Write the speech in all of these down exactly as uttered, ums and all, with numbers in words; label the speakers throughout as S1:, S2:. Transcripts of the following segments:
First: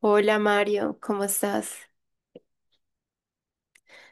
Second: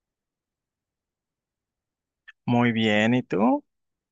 S1: Hola Mario, ¿cómo estás?
S2: Muy bien, ¿y tú?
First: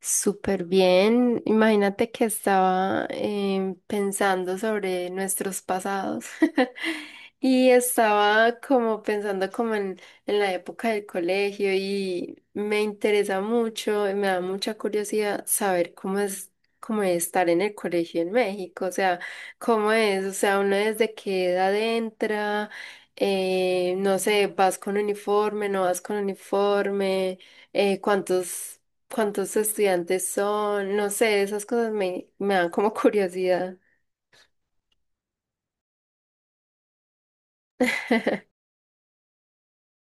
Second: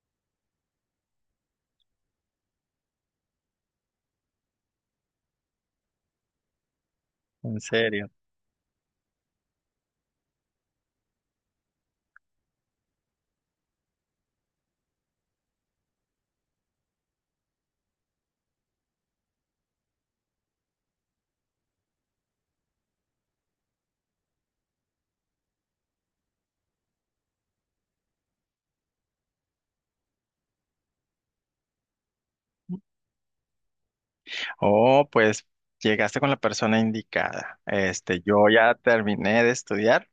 S1: Súper bien. Imagínate que estaba eh, pensando sobre nuestros pasados
S2: En
S1: y
S2: serio.
S1: estaba como pensando como en, en la época del colegio y me interesa mucho, y me da mucha curiosidad saber cómo es, cómo es estar en el colegio en México, o sea, cómo es, o sea, uno desde qué edad entra, eh, no sé, vas con uniforme, no vas con uniforme, eh, cuántos ¿Cuántos estudiantes son? No sé, esas cosas me, me dan como curiosidad.
S2: Oh, pues llegaste con la persona indicada. Este, yo ya terminé de estudiar.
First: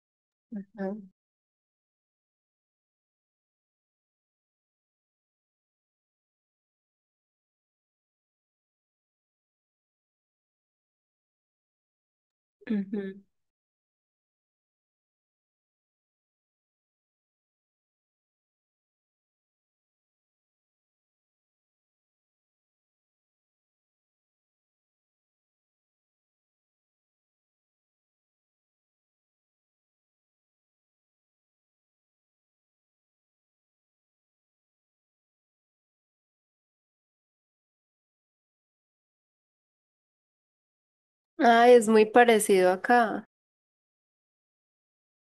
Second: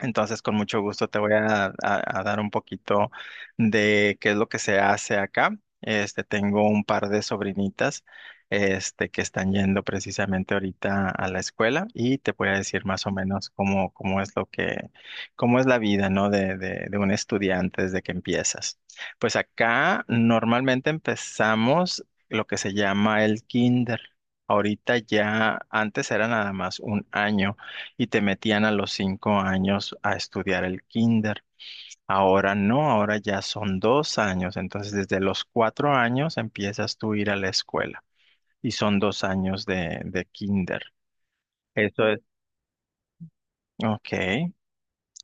S2: Entonces, con mucho
S1: Ah,
S2: gusto te voy a, a- a dar un poquito de qué es lo que se hace acá. Este, tengo un par de sobrinitas, este, que están yendo precisamente ahorita a la escuela y te voy a decir más o
S1: ujú.
S2: menos cómo, cómo es lo que, cómo es la vida, ¿no? De, de, de un estudiante desde que empiezas. Pues acá normalmente empezamos lo que se llama el kinder. Ahorita ya, antes era nada más un año y te metían a los cinco años a estudiar el kinder. Ahora no, ahora ya son dos años, entonces desde los cuatro años empiezas tú a ir a la escuela y son dos años de, de kinder.
S1: Ay, es muy
S2: Eso es,
S1: parecido acá.
S2: ok.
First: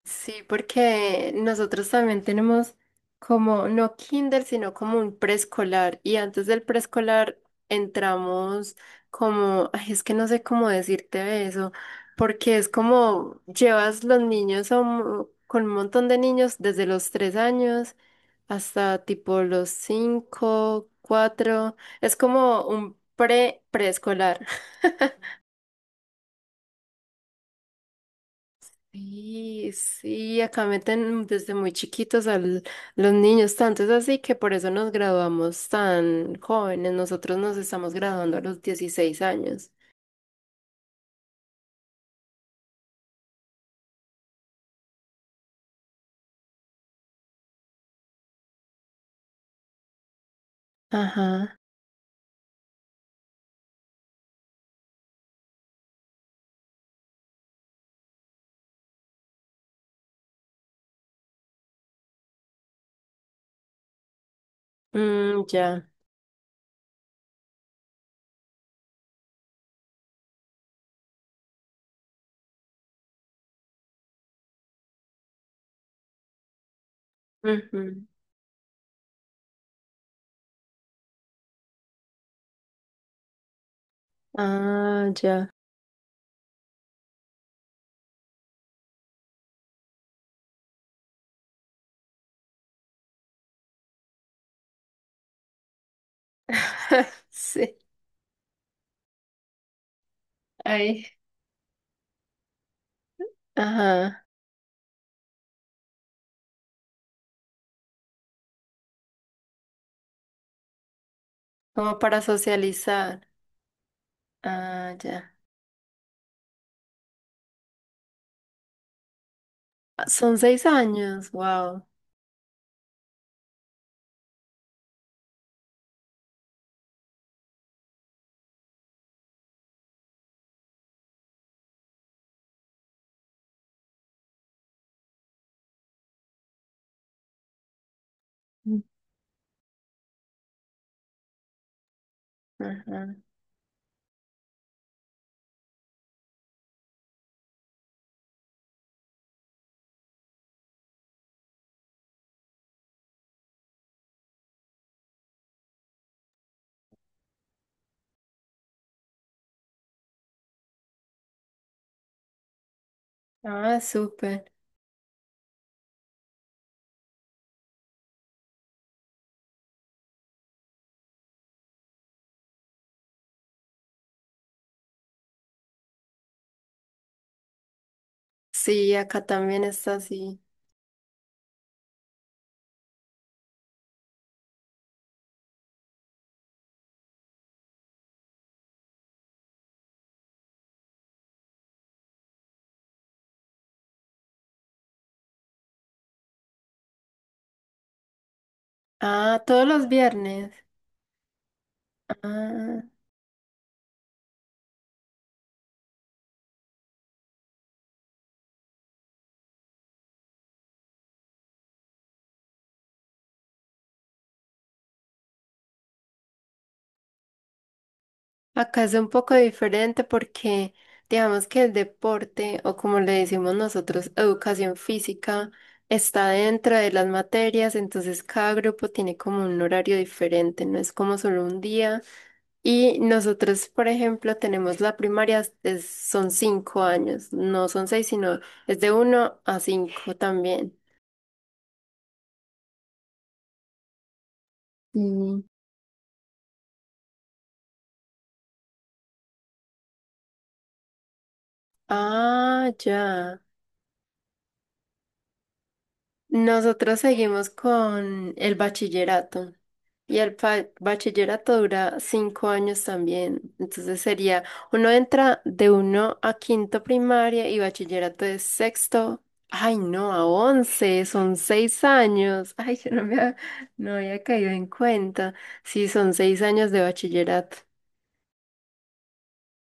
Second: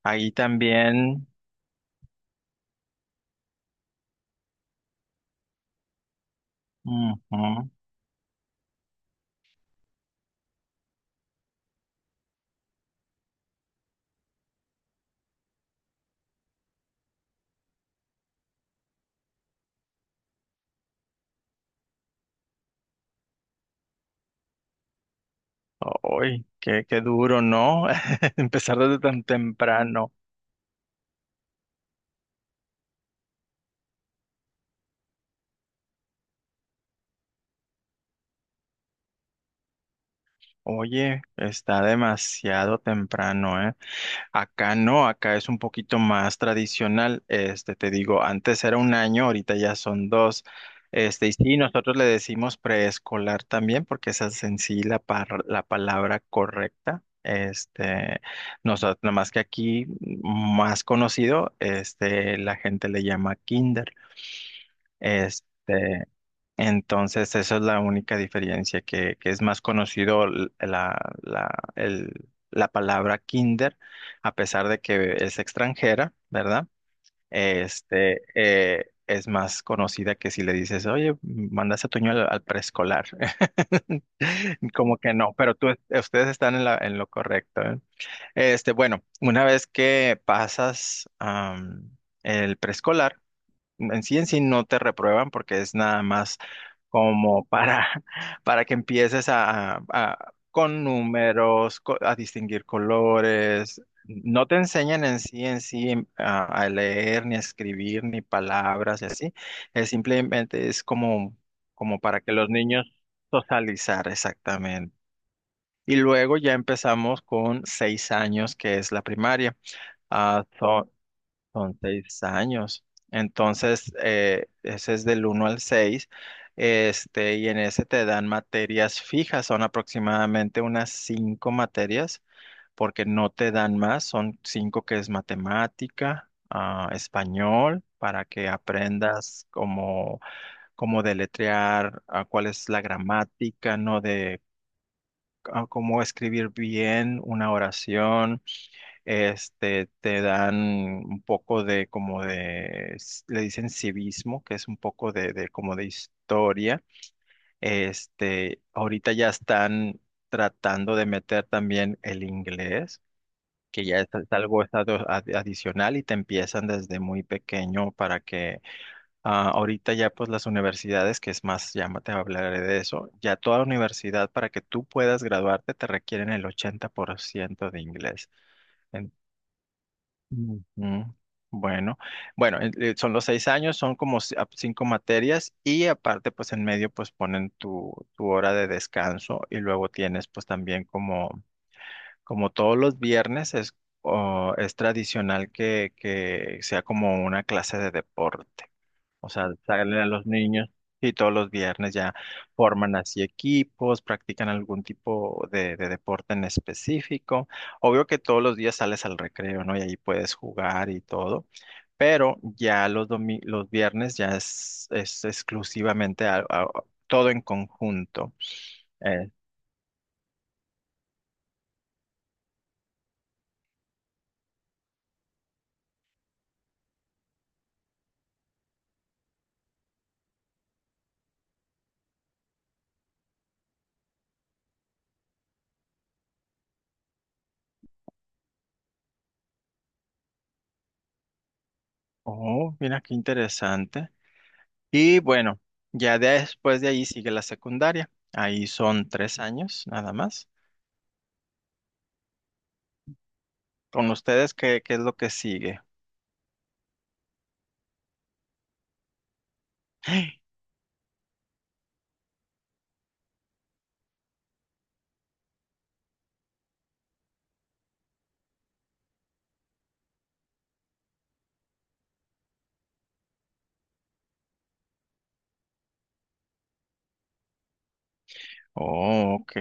S2: Ahí
S1: Sí,
S2: también,
S1: porque nosotros también tenemos como, no kinder, sino como un preescolar. Y antes del preescolar
S2: ujú.
S1: entramos como, ay, es que no sé cómo decirte de eso, porque es como llevas los niños a un- con un montón de niños desde los tres años hasta tipo los cinco, cuatro. Es como un pre preescolar.
S2: Ay, qué, qué duro, ¿no? Empezar desde tan
S1: Sí,
S2: temprano.
S1: sí, acá meten desde muy chiquitos a los niños, tanto es así que por eso nos graduamos tan jóvenes. Nosotros nos estamos graduando a los dieciséis años.
S2: Oye, está demasiado temprano, ¿eh? Acá no, acá es un poquito más tradicional. Este, te digo, antes era un año, ahorita ya son dos. Este, y sí,
S1: Ajá.
S2: nosotros le decimos preescolar también, porque esa es en sí la, par- la palabra correcta. Este, nosotros, nada más que aquí, más conocido, este, la gente le llama kinder.
S1: Mm, ya.
S2: Este, entonces, esa es la única diferencia, que, que es más conocido l- la, la, el- la palabra kinder, a pesar de que es extranjera, ¿verdad?
S1: Ujú.
S2: Este, eh, es más conocida que si le dices, oye, mandas a Toño al, al preescolar. Como
S1: Ah,
S2: que no,
S1: ya.
S2: pero tú, ustedes están en la, en lo correcto, ¿eh? Este, bueno, una vez que pasas, am, el preescolar, en sí en sí no te reprueban porque es nada más como
S1: Sí.
S2: para, para que empieces a, a- con
S1: Ay.
S2: números, co- a distinguir colores.
S1: Ajá.
S2: No te enseñan en sí en sí em, a, a leer, ni a escribir, ni palabras y así. Es simplemente es como,
S1: Como
S2: como
S1: para
S2: para que los niños
S1: socializar.
S2: socializar
S1: Ah,
S2: exactamente.
S1: ya.
S2: Y luego ya empezamos con seis años, que es la primaria.
S1: Ah, son
S2: Ah,
S1: seis
S2: so,
S1: años.
S2: son
S1: Wow.
S2: seis años. Entonces, eh, ese es del uno al seis. Este, y en ese te dan materias fijas, son aproximadamente unas cinco materias, porque no te dan más, son cinco que es matemática, ah, español, para que aprendas cómo, cómo deletrear, ah, cuál es la
S1: Ajá.
S2: gramática, ¿no? De ah, cómo escribir bien una oración. Este, te dan un poco de como de, s- le dicen civismo, que es un poco de, de, como de historia. Este, ahorita ya están tratando de meter también el inglés,
S1: Ah,
S2: que ya es, es
S1: súper.
S2: algo es ado- ad- adicional y te empiezan desde muy pequeño para que ah, ahorita ya pues las universidades, que es más, ya te hablaré de eso, ya toda universidad para que tú puedas graduarte te requieren el ochenta por ciento de inglés.
S1: Sí, acá también está así.
S2: Ujú. Bueno, bueno, en- eh, son los seis años, son como ci- ap- cinco materias y aparte pues en medio pues ponen tu, tu hora de descanso y luego tienes pues también como, como, todos los viernes es, o- es tradicional que, que sea como una clase de deporte. O
S1: Ah,
S2: sea,
S1: todos los
S2: salen a los
S1: viernes.
S2: niños y todos los viernes ya
S1: Ah,
S2: forman así equipos, practican algún tipo de, de deporte en específico. Obvio que todos los días sales al recreo, ¿no? Y ahí puedes jugar y todo, pero ya los domi- los viernes ya es, es exclusivamente a- a- todo en conjunto.
S1: acá es un
S2: Eh,
S1: poco diferente porque digamos que el deporte, o como le decimos nosotros, educación física, está dentro de las materias, entonces cada grupo tiene como un horario diferente, no es como solo un día. Y nosotros, por ejemplo, tenemos la primaria, es- son cinco años, no son seis, sino es de uno a cinco también.
S2: oh, mira qué interesante. Y
S1: Mm.
S2: bueno, ya después de ahí sigue la secundaria. Ahí son tres años nada más.
S1: Ah, ya.
S2: Con ustedes, ¿qué, qué es lo que sigue?
S1: Nosotros seguimos con el bachillerato. Y el pa- bachillerato dura cinco años también. Entonces sería, uno entra de uno a quinto primaria y bachillerato de sexto. Ay, no, a once, son seis años. Ay, yo no me ha- no había caído en cuenta. Sí, son seis años de bachillerato.
S2: Oh, ok.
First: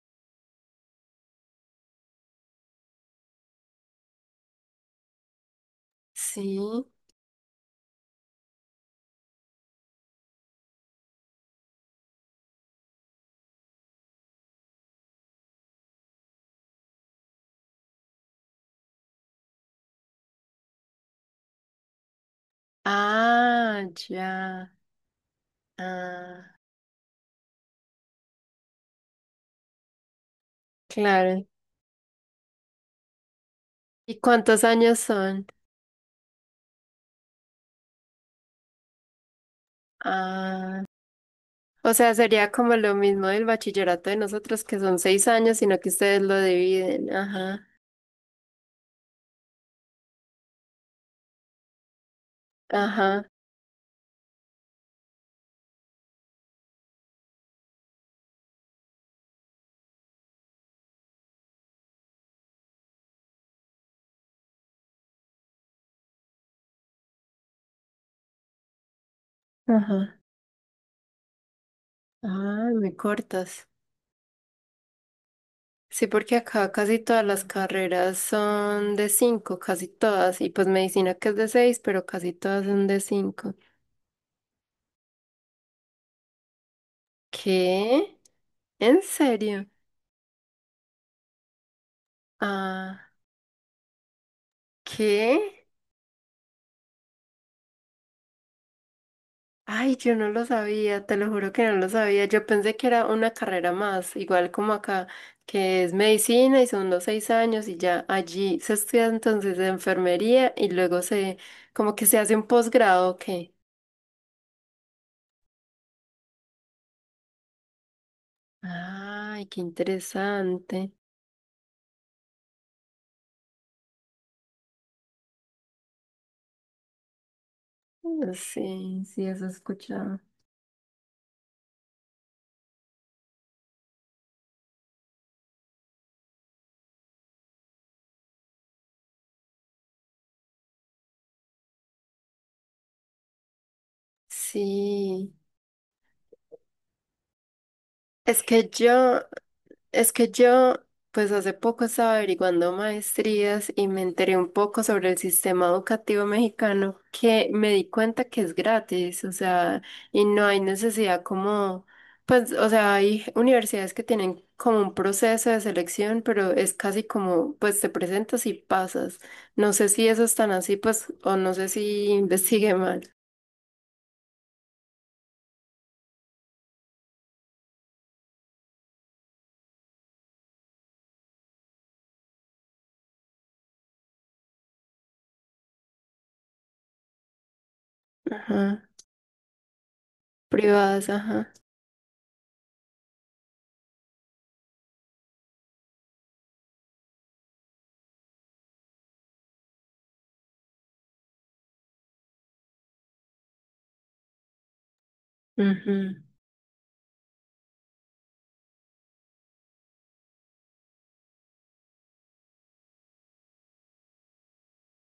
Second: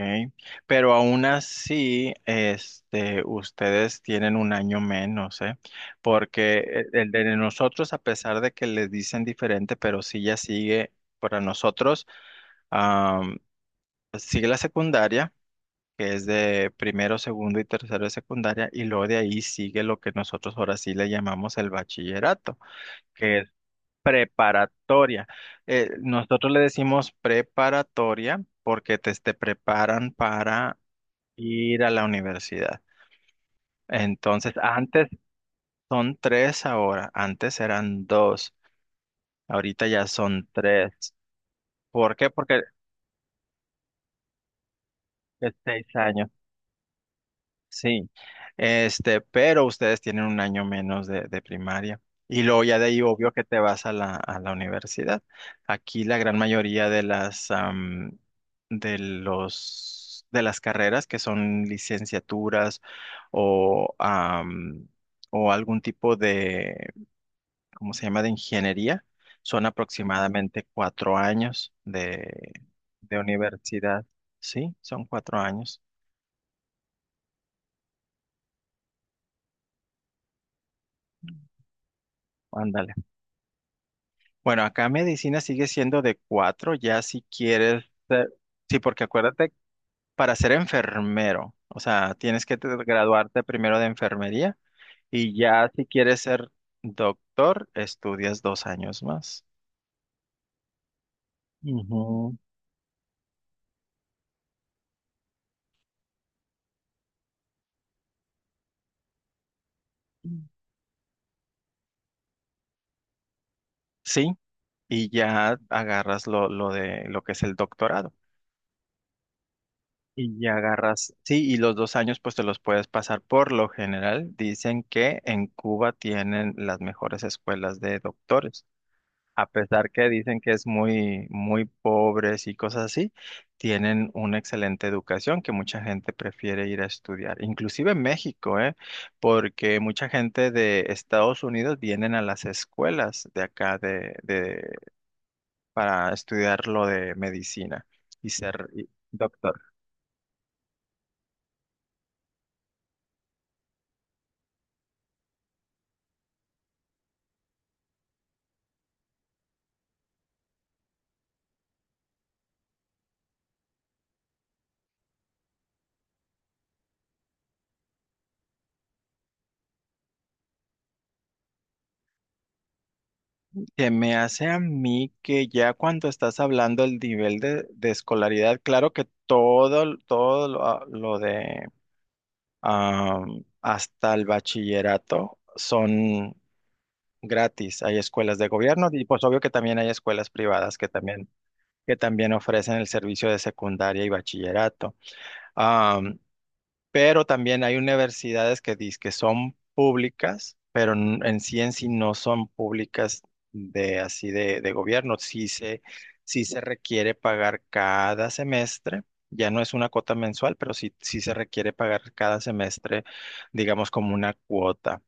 S2: Pero aún así, este, ustedes tienen un año menos, ¿eh?
S1: Sí.
S2: Porque el el de nosotros, a pesar de que les dicen diferente, pero sí ya sigue para nosotros. Am, sigue la secundaria, que es de primero, segundo y tercero de secundaria, y luego de ahí sigue lo que nosotros ahora sí le llamamos el bachillerato, que es
S1: Ah, ya.
S2: preparatoria. Eh, nosotros
S1: Ah,
S2: le decimos preparatoria porque te, te preparan para
S1: claro.
S2: ir a la universidad.
S1: ¿Y
S2: Entonces,
S1: cuántos años
S2: antes
S1: son?
S2: son tres ahora, antes eran dos, ahorita ya son
S1: Ah.
S2: tres.
S1: O sea,
S2: ¿Por qué?
S1: sería
S2: Porque
S1: como lo mismo del bachillerato de nosotros, que son seis
S2: es
S1: años, sino
S2: seis
S1: que ustedes
S2: años.
S1: lo dividen. Ajá,
S2: Sí, este, pero ustedes tienen un año menos de, de primaria. Y luego ya de ahí
S1: ajá,
S2: obvio que te vas a la, a la universidad. Aquí la gran mayoría de las am, de los de las carreras que son licenciaturas o am, o algún tipo de, ¿cómo se llama? De ingeniería, son
S1: ajá.
S2: aproximadamente cuatro años de,
S1: Ah, me
S2: de
S1: cortas.
S2: universidad. Sí, son cuatro años.
S1: Sí, porque acá casi todas las carreras son de cinco, casi todas. Y pues medicina que es de seis, pero casi todas son
S2: Ándale.
S1: de cinco.
S2: Bueno, acá medicina sigue siendo de cuatro, ya si quieres,
S1: ¿Qué?
S2: eh, sí,
S1: ¿En
S2: porque acuérdate,
S1: serio?
S2: para ser enfermero, o sea, tienes que te-
S1: Ah,
S2: graduarte primero de enfermería y
S1: ¿qué?
S2: ya si quieres ser doctor, estudias dos años más.
S1: Ay, yo no lo sabía, te lo juro que no lo sabía.
S2: Ujú.
S1: Yo pensé que era una carrera más, igual como acá, que es medicina y son los seis años y ya allí se estudia entonces enfermería y luego se, como que se hace un posgrado, ¿qué?
S2: Sí, y ya agarras lo, lo de lo que es el doctorado.
S1: Ay, qué
S2: Y ya
S1: interesante.
S2: agarras, sí, y los dos años pues te los puedes pasar. Por lo general, dicen que en Cuba tienen las mejores escuelas de doctores.
S1: Sí, sí,
S2: A
S1: eso he
S2: pesar que
S1: escuchado.
S2: dicen que es muy, muy pobres y cosas así, tienen una excelente educación que mucha gente prefiere ir a estudiar, inclusive en México, ¿eh? Porque mucha gente de Estados Unidos vienen a las escuelas de acá de, de,
S1: Sí,
S2: para estudiar lo de medicina y
S1: es que
S2: ser y-
S1: yo,
S2: doctor.
S1: Es que yo, pues hace poco estaba averiguando maestrías y me enteré un poco sobre el sistema educativo mexicano, que me di cuenta que es gratis, o sea, y no hay necesidad como, pues, o sea, hay universidades que tienen como un proceso de selección, pero es casi como, pues te presentas y pasas. No sé si eso es tan así, pues, o no sé si investigué mal.
S2: Se me hace a mí que ya cuando estás hablando del nivel de, de escolaridad, claro que todo, todo lo lo de am, hasta el bachillerato son gratis. Hay escuelas de
S1: Ajá.
S2: gobierno y pues obvio que también hay escuelas privadas que
S1: Privadas,
S2: también,
S1: ajá.
S2: que también ofrecen el servicio de secundaria y bachillerato, pero también hay universidades que dicen que son públicas, pero n- en sí en sí no son públicas de así de, de gobierno. Sí se,
S1: Ujú.
S2: sí se requiere pagar cada semestre. Ya no es una cuota mensual, pero sí, sí se requiere pagar cada semestre, digamos, como una cuota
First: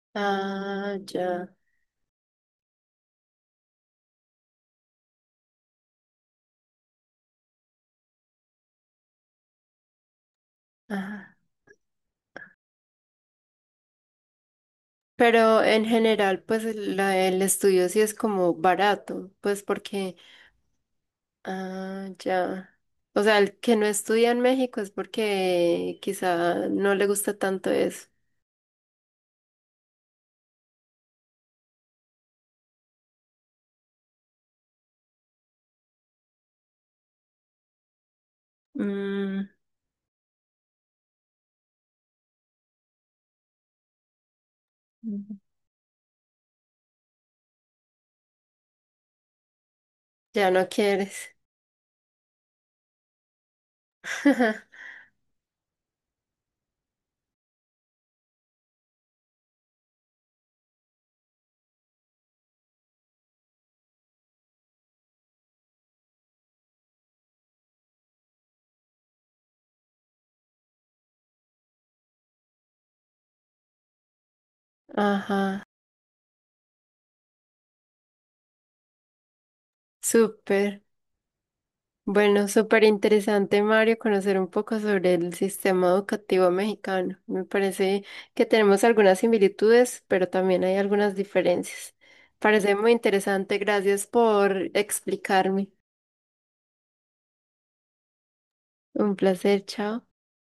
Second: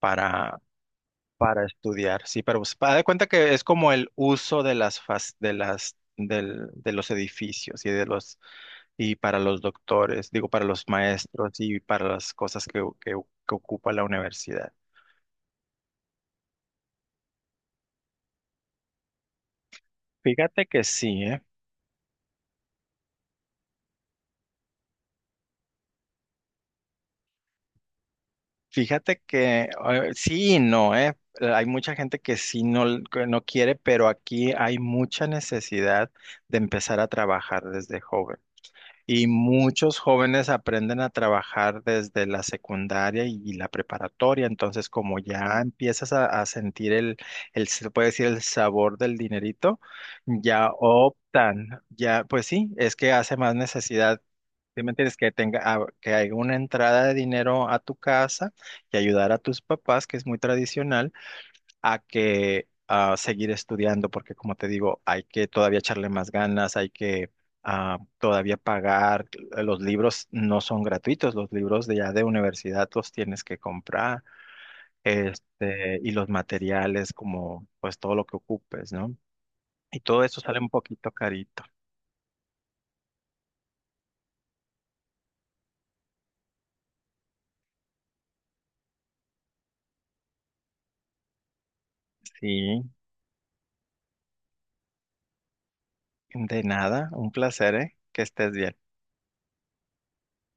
S2: para,
S1: Ah, ya.
S2: para estudiar. Sí, pero pues, para de cuenta que es como el uso de las fas- de las del- de los edificios y de los y para los doctores, digo, para los
S1: Ajá.
S2: maestros y para las cosas que, que- que ocupa la universidad.
S1: Pero en general, pues el la- el estudio sí es como barato, pues porque,
S2: Fíjate que sí, ¿eh?
S1: ah, ya. O sea, el que no estudia en México es porque quizá no le gusta tanto eso.
S2: Fíjate que eh, sí y no, ¿eh? Hay mucha gente que sí no, que no quiere, pero aquí hay mucha necesidad de empezar a trabajar desde joven. Y
S1: Mm,
S2: muchos jóvenes aprenden a trabajar desde la secundaria y, y la preparatoria, entonces como ya empiezas a, a sentir el, el, se puede decir, el sabor del dinerito,
S1: ya no
S2: ya
S1: quieres.
S2: optan, ya, pues sí, es que hace más necesidad, ¿sí me entiendes? Que tenga, ah, que haya una entrada de dinero a tu casa y ayudar a tus papás, que es muy tradicional, a que a seguir estudiando, porque como te digo, hay que todavía echarle más ganas, hay que ah, todavía pagar. eh, Los libros no son gratuitos, los libros de ya de universidad los tienes que comprar,
S1: Ajá,
S2: este, y los materiales como pues todo lo que ocupes, ¿no? Y todo eso sale un
S1: súper.
S2: poquito carito.
S1: Bueno, súper interesante, Mario, conocer un poco sobre el sistema educativo mexicano. Me parece que tenemos algunas similitudes, pero también hay algunas diferencias. Parece
S2: Sí,
S1: muy interesante. Gracias por explicarme.
S2: de nada, un placer, ¿eh? Que estés bien.
S1: Un placer, chao.